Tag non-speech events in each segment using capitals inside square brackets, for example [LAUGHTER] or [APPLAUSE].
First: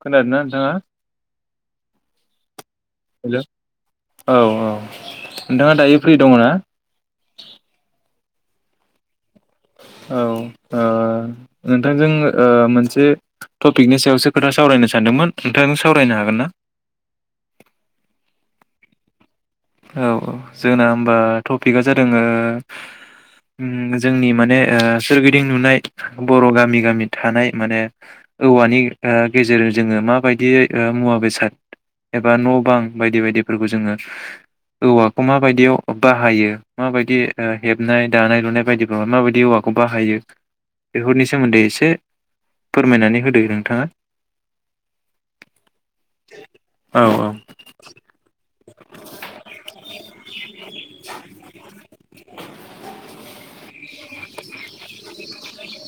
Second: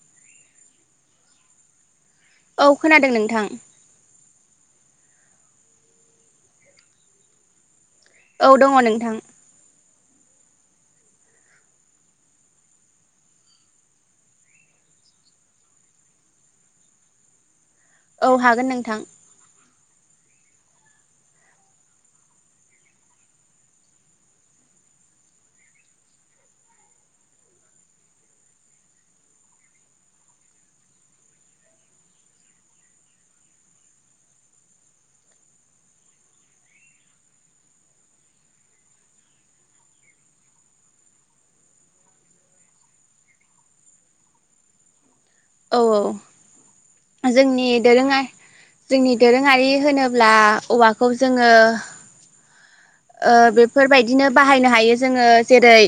खोनादों ना नोंथाङा औ खोनादों हेल' नोंथां औ औ नोंथाङा दायो फ्रि दङ ना औ दङ नोंथां औ नोंथांजों मोनसे टपिकनि सायावसो खोथा सावरायनो सानदोंमोन नोंथांजों सावरायनो हागोन ना औ हागोन नोंथां औ औ जोंना होमबा टपिकआ जादों जोंनि माने सोरगिदिं नुनाय बर' गामि गामि थानाय माने औवानि गेजेरजों जोङो माबायदि मुवा बेसाद एबा न' बां बायदि बायदिफोरखौ जोङो औवाखौ माबायदियाव बाहायो माबायदि हेबनाय दानाय लुनाय बायदिफ्राव माबायदि औवाखौ बाहायो बेफोरनि सोमोन्दै एसे फोरमायनानै होदो नोंथाङा औ औ जोंनि दोरोङा जोंनि दोरोङारि होनोब्ला औवाखौ जोङो ओ बेफोरबायदिनो बाहायनो हायो जोङो जेरै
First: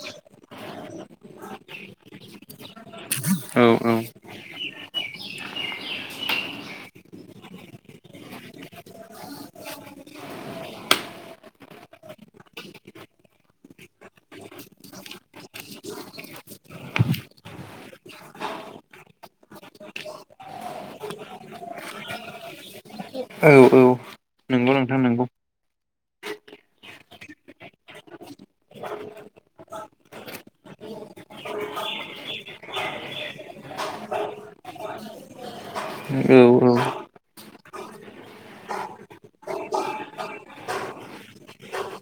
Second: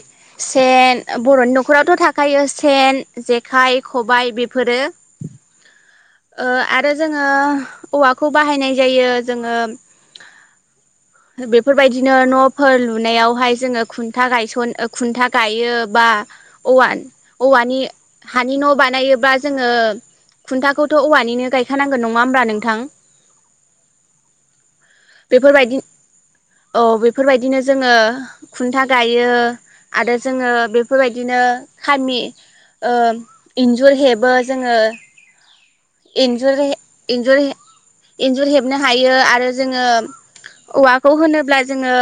सेन बर'नि न'खरावथ' थाखायो सेन जेखाइ औ खबाइ बेफोरो आरो जोङो [UNINTELLIGIBLE] औवाखौ बाहायनाय जायो। जोङो बे बेफोरबायदिनो न'फोर लुनायावहाय जोङो खुनथा गायसन खुनथा गायो बा औवा औवानि हानि न' बानायोबा जोङो खुनथाखौथ' औवानिनो गायखानांगोन नङा होमब्ला नोंथां औ औ नंगौ नोंथां नंगौ। बेफोरबायदि औ बेफोरबायदिनो जोङो खुन्था गायो आरो जोङो बेफोरबायदिनो खामि इनजुर हेबो जोङो औ एन्जुर औ एन्जुर इन्जुर हेबनो हायो आरो जोङो औवाखौ होनोब्ला जोङो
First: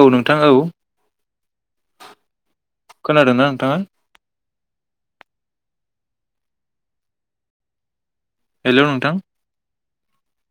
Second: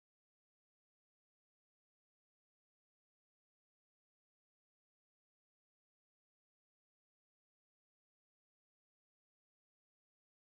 औ नोंथां औ खोनादोंना नोंथांआ हेलौ, नोंथां